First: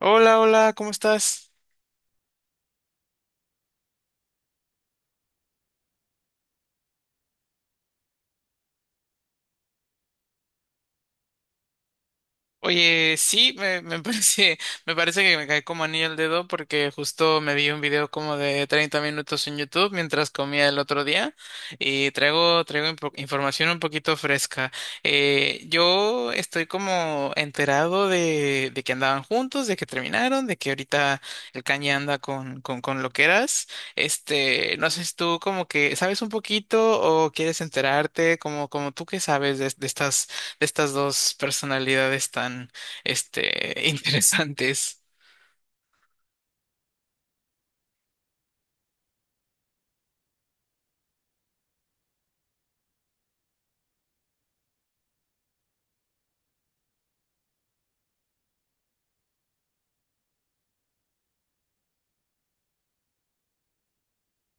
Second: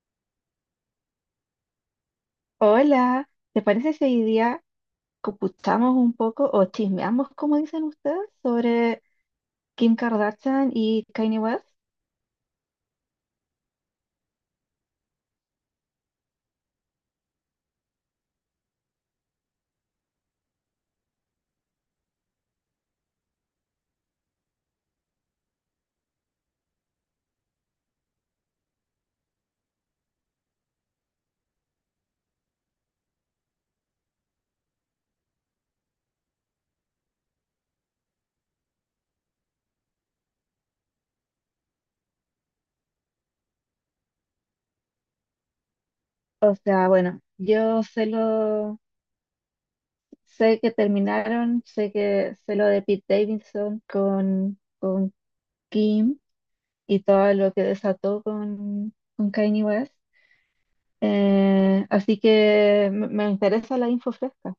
Hola, hola, ¿cómo estás? Hola, ¿te parece si hoy día computamos un poco o chismeamos, como dicen ustedes, sobre Kim Kardashian y Kanye West? Oye, sí, me parece que me caí como anillo al dedo porque justo me vi un video como de 30 minutos en YouTube mientras comía el otro día y traigo información un poquito fresca. Yo estoy como enterado de que andaban juntos, de que terminaron, de que ahorita el Kanye anda con loqueras. Este, no sé si tú como que sabes un poquito o quieres enterarte, como, como tú que sabes de estas estas dos personalidades tan, este, interesantes. O sea, bueno, yo sé lo, sé que terminaron, sé que sé lo de Pete Davidson con Kim y todo lo que desató con Kanye West. Así que me interesa la info fresca.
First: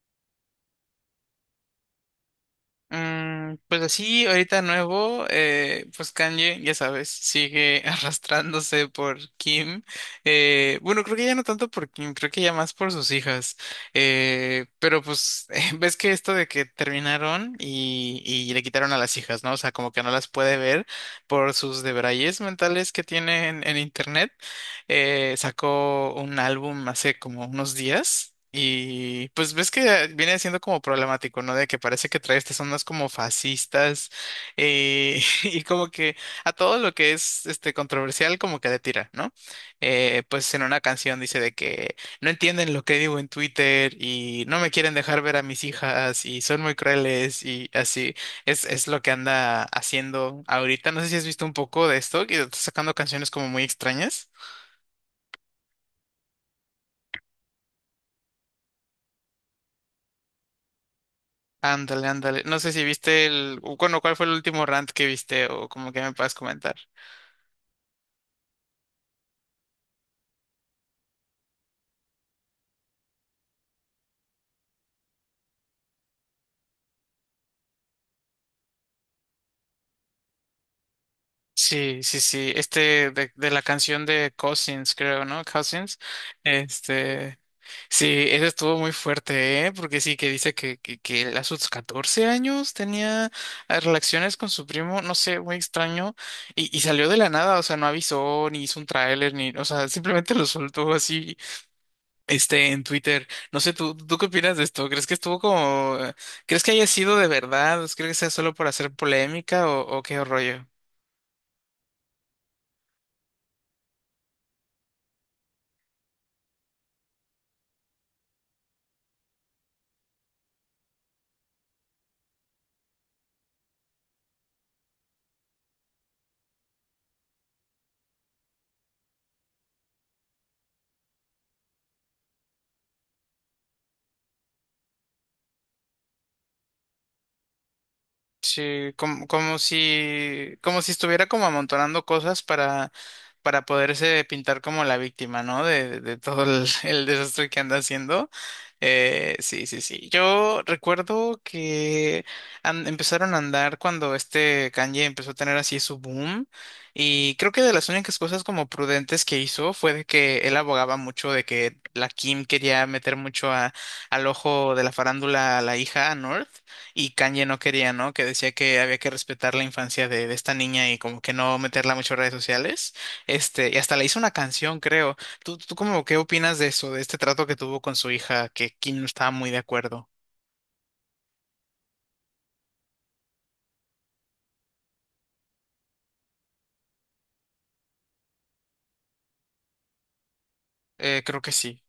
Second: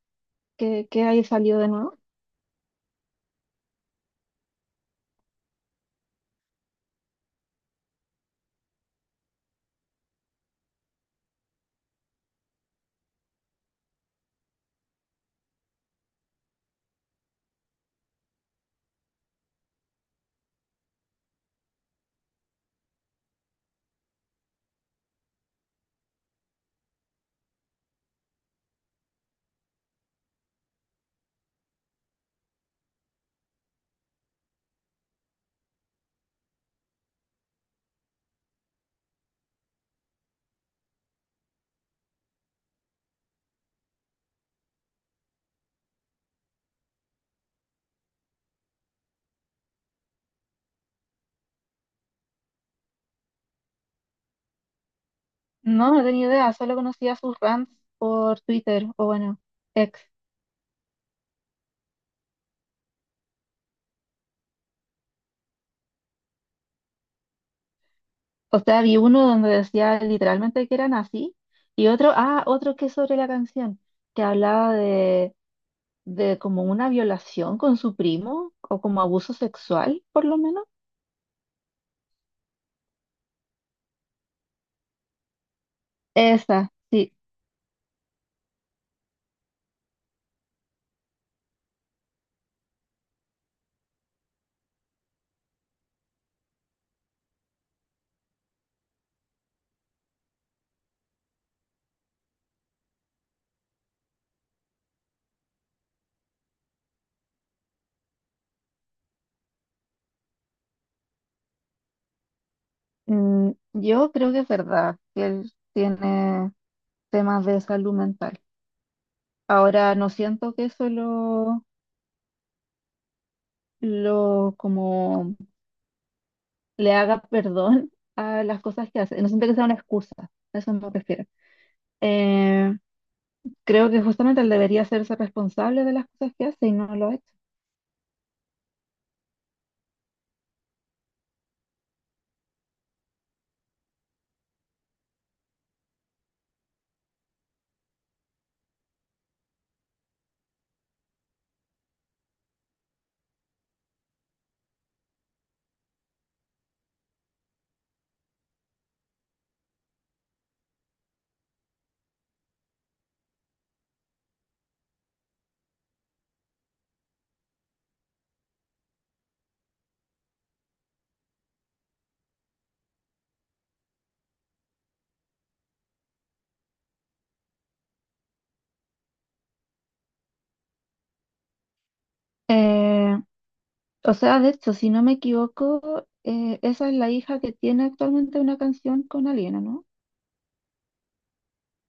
Qué hay salido de nuevo? Pues así, ahorita nuevo, pues Kanye, ya sabes, sigue arrastrándose por Kim. Bueno, creo que ya no tanto por Kim, creo que ya más por sus hijas. Pero pues, ves que esto de que terminaron y le quitaron a las hijas, ¿no? O sea, como que no las puede ver por sus debrayes mentales que tienen en internet. Sacó un álbum hace como unos días y pues ves que viene siendo como problemático, ¿no? De que parece que trae estas ondas como fascistas, y como que a todo lo que es este controversial como que le tira, ¿no? Pues en una canción dice de que no entienden lo que digo en Twitter y no me quieren dejar ver a mis hijas y son muy crueles y así es lo que anda haciendo ahorita. No sé si has visto un poco de esto, que está sacando canciones como muy extrañas. No tenía idea, solo conocía sus rants por Twitter, o bueno, ex. Ándale, ándale. No sé si viste el, o bueno, ¿cuál fue el último rant que viste o como que me puedas comentar? O sea, vi uno donde decía literalmente que eran así, y otro, ah, otro que es sobre la canción, que hablaba de como una violación con su primo, o como abuso sexual, por lo menos. Sí, sí, sí. Este de la canción de Cousins, creo, ¿no? Cousins. Esa, sí. Este, sí, ese estuvo muy fuerte, ¿eh? Porque sí, que dice que él a sus 14 años tenía relaciones con su primo, no sé, muy extraño. Y salió de la nada, o sea, no avisó, ni hizo un tráiler, ni, o sea, simplemente lo soltó así este, en Twitter. No sé, ¿tú qué opinas de esto? ¿Crees que estuvo como ¿crees que haya sido de verdad? ¿Crees que sea solo por hacer polémica o qué rollo? Yo creo que es verdad que él tiene temas de salud mental. Ahora, no siento que eso lo como le haga perdón a las cosas que hace. No siento que sea una excusa, a eso me refiero. Eh, creo que justamente él debería hacerse responsable de las cosas que hace y no lo ha hecho. Sí, como, como si estuviera como amontonando cosas para poderse pintar como la víctima, ¿no? De todo el, el desastre que anda haciendo. Sí, sí, sí. Yo recuerdo que empezaron a andar cuando este Kanye empezó a tener así su boom. Y creo que de las únicas cosas como prudentes que hizo fue de que él abogaba mucho de que la Kim quería meter mucho al ojo de la farándula a la hija, a North, y Kanye no quería, ¿no? Que decía que había que respetar la infancia de esta niña y como que no meterla mucho en redes sociales. Este, y hasta le hizo una canción, creo. ¿Tú cómo, qué opinas de eso, de este trato que tuvo con su hija, que Kim no estaba muy de acuerdo? Eh, o sea, de hecho, si no me equivoco, esa es la hija que tiene actualmente una canción con Aliena, ¿no? Creo que sí.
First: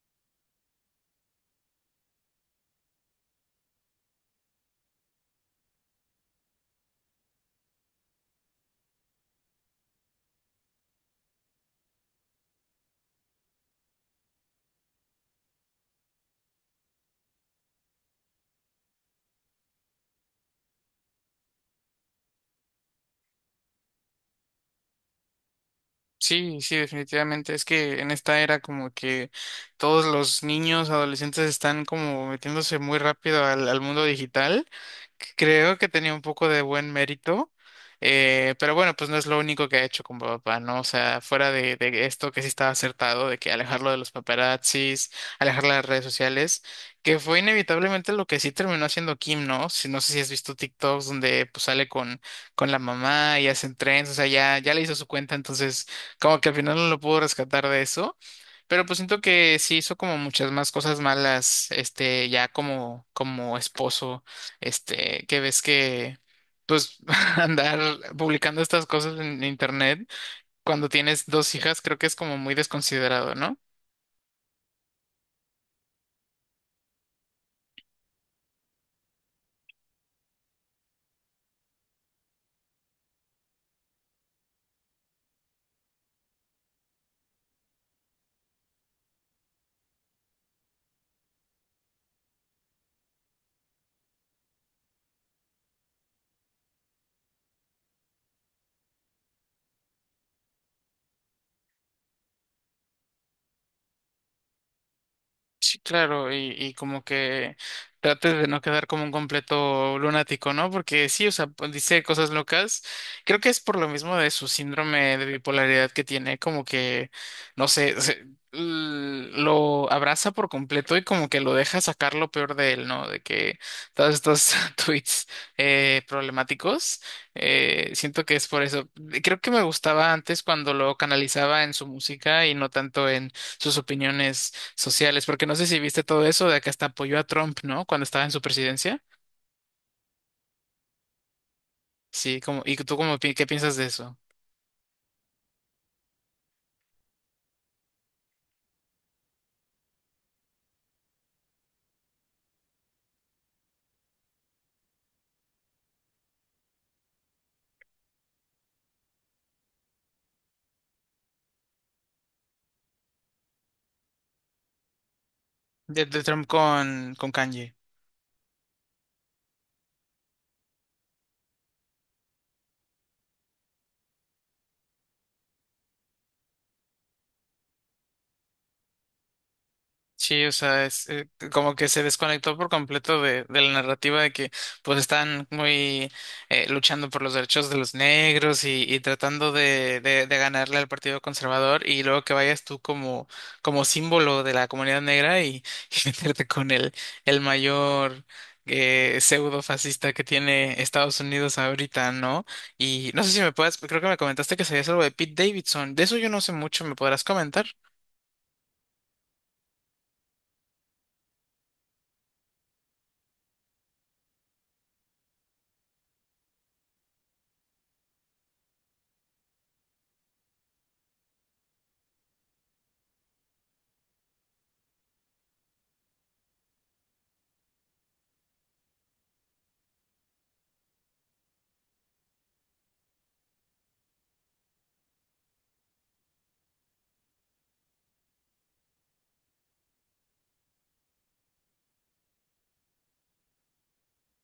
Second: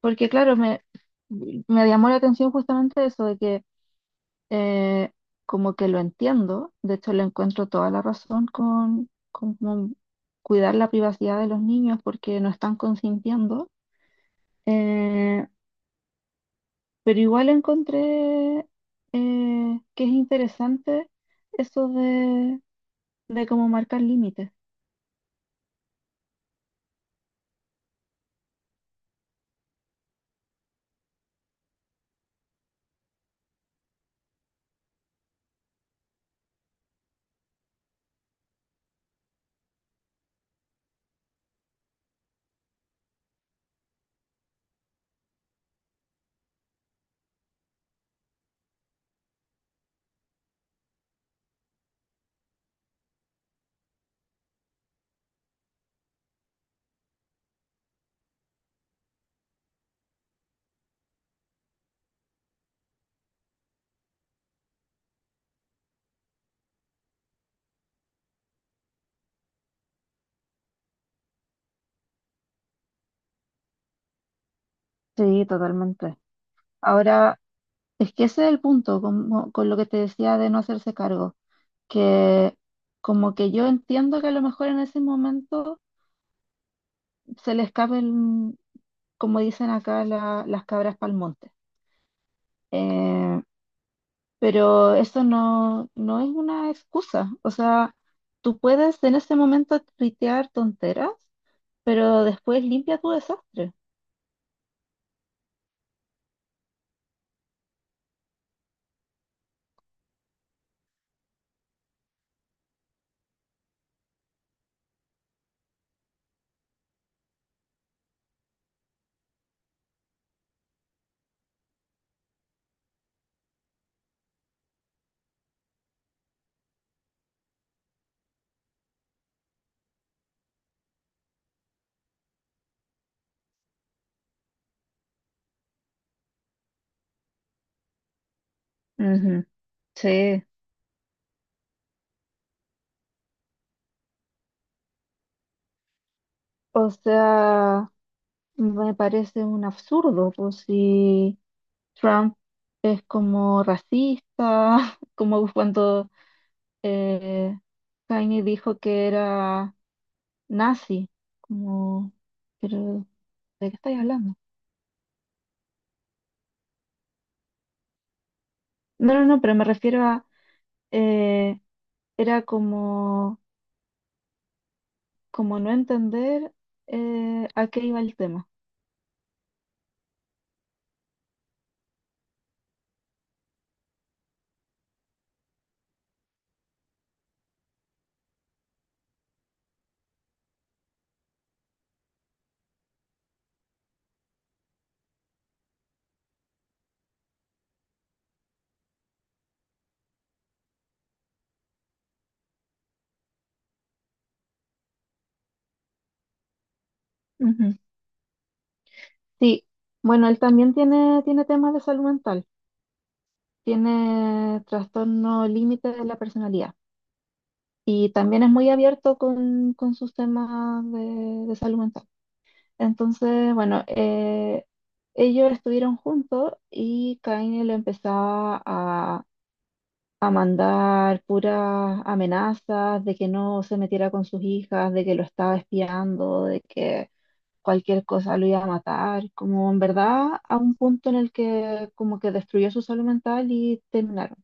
Porque claro, me llamó la atención justamente eso de que eh, como que lo entiendo, de hecho le encuentro toda la razón con como cuidar la privacidad de los niños porque no están consintiendo. Eh, pero igual encontré que es interesante eso de cómo marcar límites. Sí, sí, definitivamente. Es que en esta era como que todos los niños, adolescentes están como metiéndose muy rápido al mundo digital. Creo que tenía un poco de buen mérito, pero bueno, pues no es lo único que ha hecho con papá, ¿no? O sea, fuera de esto que sí estaba acertado, de que alejarlo de los paparazzis, alejar las redes sociales, que fue inevitablemente lo que sí terminó haciendo Kim, ¿no? Si, no sé si has visto TikToks donde pues sale con la mamá y hacen trends, o sea, ya, ya le hizo su cuenta, entonces como que al final no lo pudo rescatar de eso. Pero pues siento que sí hizo como muchas más cosas malas, este, ya como, como esposo, este, que ves que, pues, andar publicando estas cosas en internet cuando tienes dos hijas, creo que es como muy desconsiderado, ¿no? Sí, totalmente. Ahora, es que ese es el punto, como, con lo que te decía de no hacerse cargo, que como que yo entiendo que a lo mejor en ese momento se le escapen, como dicen acá, las cabras para monte. Eh, pero eso no es una excusa. O sea, tú puedes en ese momento tuitear tonteras, pero después limpia tu desastre. Sí, claro, y como que trates de no quedar como un completo lunático, ¿no? Porque sí, o sea, pues, dice cosas locas. Creo que es por lo mismo de su síndrome de bipolaridad que tiene, como que, no sé, lo abraza por completo y como que lo deja sacar lo peor de él, ¿no? De que todos estos tweets problemáticos, siento que es por eso. Creo que me gustaba antes cuando lo canalizaba en su música y no tanto en sus opiniones sociales, porque no sé si viste todo eso de que hasta apoyó a Trump, ¿no? Cuando estaba en su presidencia. Ujú. Sí. Sí, como, ¿y tú cómo, qué piensas de eso? O sea, me parece un absurdo, pues si Trump es como racista, como cuando eh, Kanye dijo que era nazi, como, pero ¿de qué estáis hablando? De Trump con Kanye. No, pero me refiero a, eh, era como, como no entender a qué iba el tema. Sí, o sea, es como que se desconectó por completo de la narrativa de que pues están muy luchando por los derechos de los negros y tratando de ganarle al Partido Conservador y luego que vayas tú como, como símbolo de la comunidad negra y, y meterte con el mayor pseudo fascista que tiene Estados Unidos ahorita, ¿no? Y no sé si me puedes, creo que me comentaste que sabías algo de Pete Davidson, de eso yo no sé mucho, ¿me podrás comentar? Ujú. Sí, bueno, él también tiene temas de salud mental, tiene trastorno límite de la personalidad y también es muy abierto con sus temas de salud mental. Entonces, bueno, ellos estuvieron juntos y Kanye le empezaba a mandar puras amenazas de que no se metiera con sus hijas, de que lo estaba espiando, de que cualquier cosa lo iba a matar, como en verdad a un punto en el que como que destruyó su salud mental y terminaron.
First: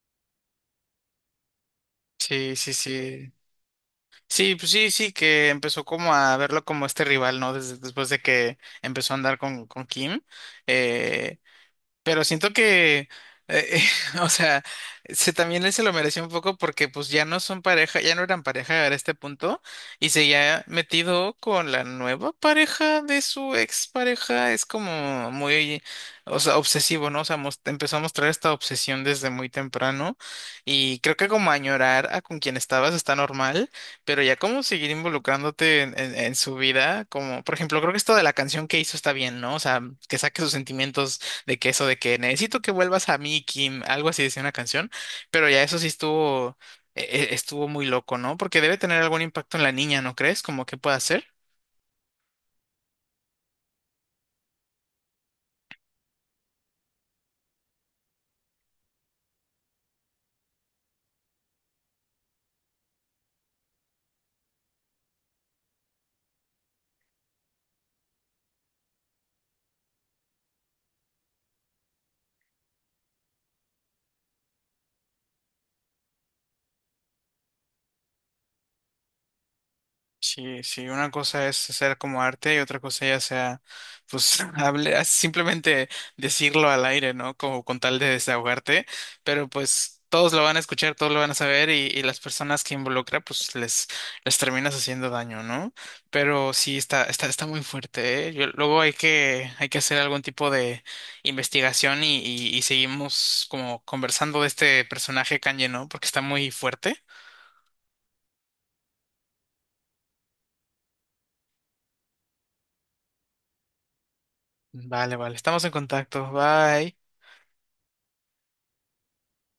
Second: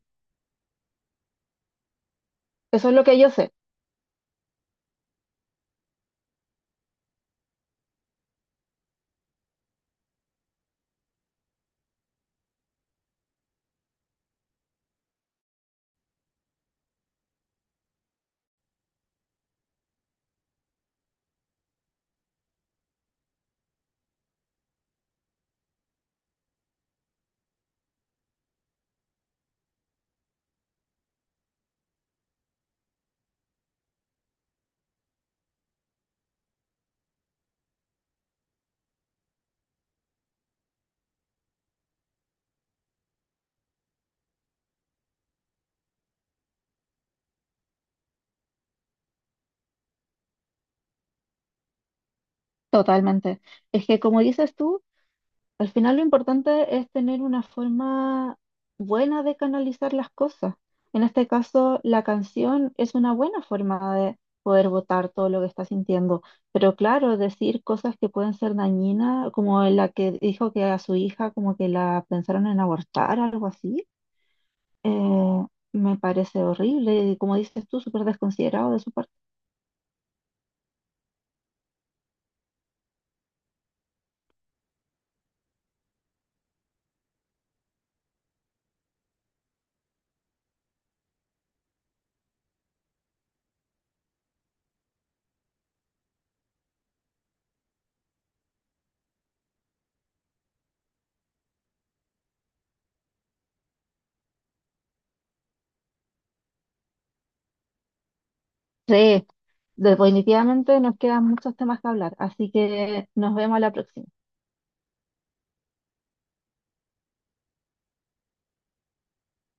Sí, sí, Eso es lo que yo sí. sé. Sí, pues sí, sí, que empezó como a verlo como este rival, ¿no? Desde, después de que empezó a andar con Kim. Eh, pero siento que, eh, o sea, se, también él se lo mereció un poco porque pues ya no son pareja, ya no eran pareja a este punto y se ya metido con la nueva pareja de su ex pareja. Es como muy, o sea, obsesivo, ¿no? O sea, empezó a mostrar esta obsesión desde muy temprano y creo que como añorar a con quien estabas está normal, pero ya como seguir involucrándote en, en su vida, como por ejemplo, creo que esto de la canción que hizo está bien, ¿no? O sea, que saque sus sentimientos de que eso de que necesito que vuelvas a mí, Kim, algo así decía una canción, pero ya eso sí estuvo, estuvo muy loco, ¿no? Porque debe tener algún impacto en la niña, ¿no crees? Como que pueda hacer. Totalmente. Es que como dices tú, al final lo importante es tener una forma buena de canalizar las cosas. En este caso, la canción es una buena forma de poder botar todo lo que está sintiendo. Pero claro, decir cosas que pueden ser dañinas, como la que dijo que a su hija como que la pensaron en abortar, algo así, eh, me parece horrible. Y como dices tú, súper desconsiderado de su parte. Sí, sí, una cosa es hacer como arte y otra cosa ya sea, pues, hable, ah, simplemente decirlo al aire, ¿no? Como con tal de desahogarte, pero pues todos lo van a escuchar, todos lo van a saber y las personas que involucra, pues les terminas haciendo daño, ¿no? Pero sí, está muy fuerte, ¿eh? Luego hay que hacer algún tipo de investigación y seguimos como conversando de este personaje Kanye, ¿no? Porque está muy fuerte. Sí, definitivamente nos quedan muchos temas que hablar. Así que nos vemos a la próxima. Vale, vale, estamos en contacto, bye.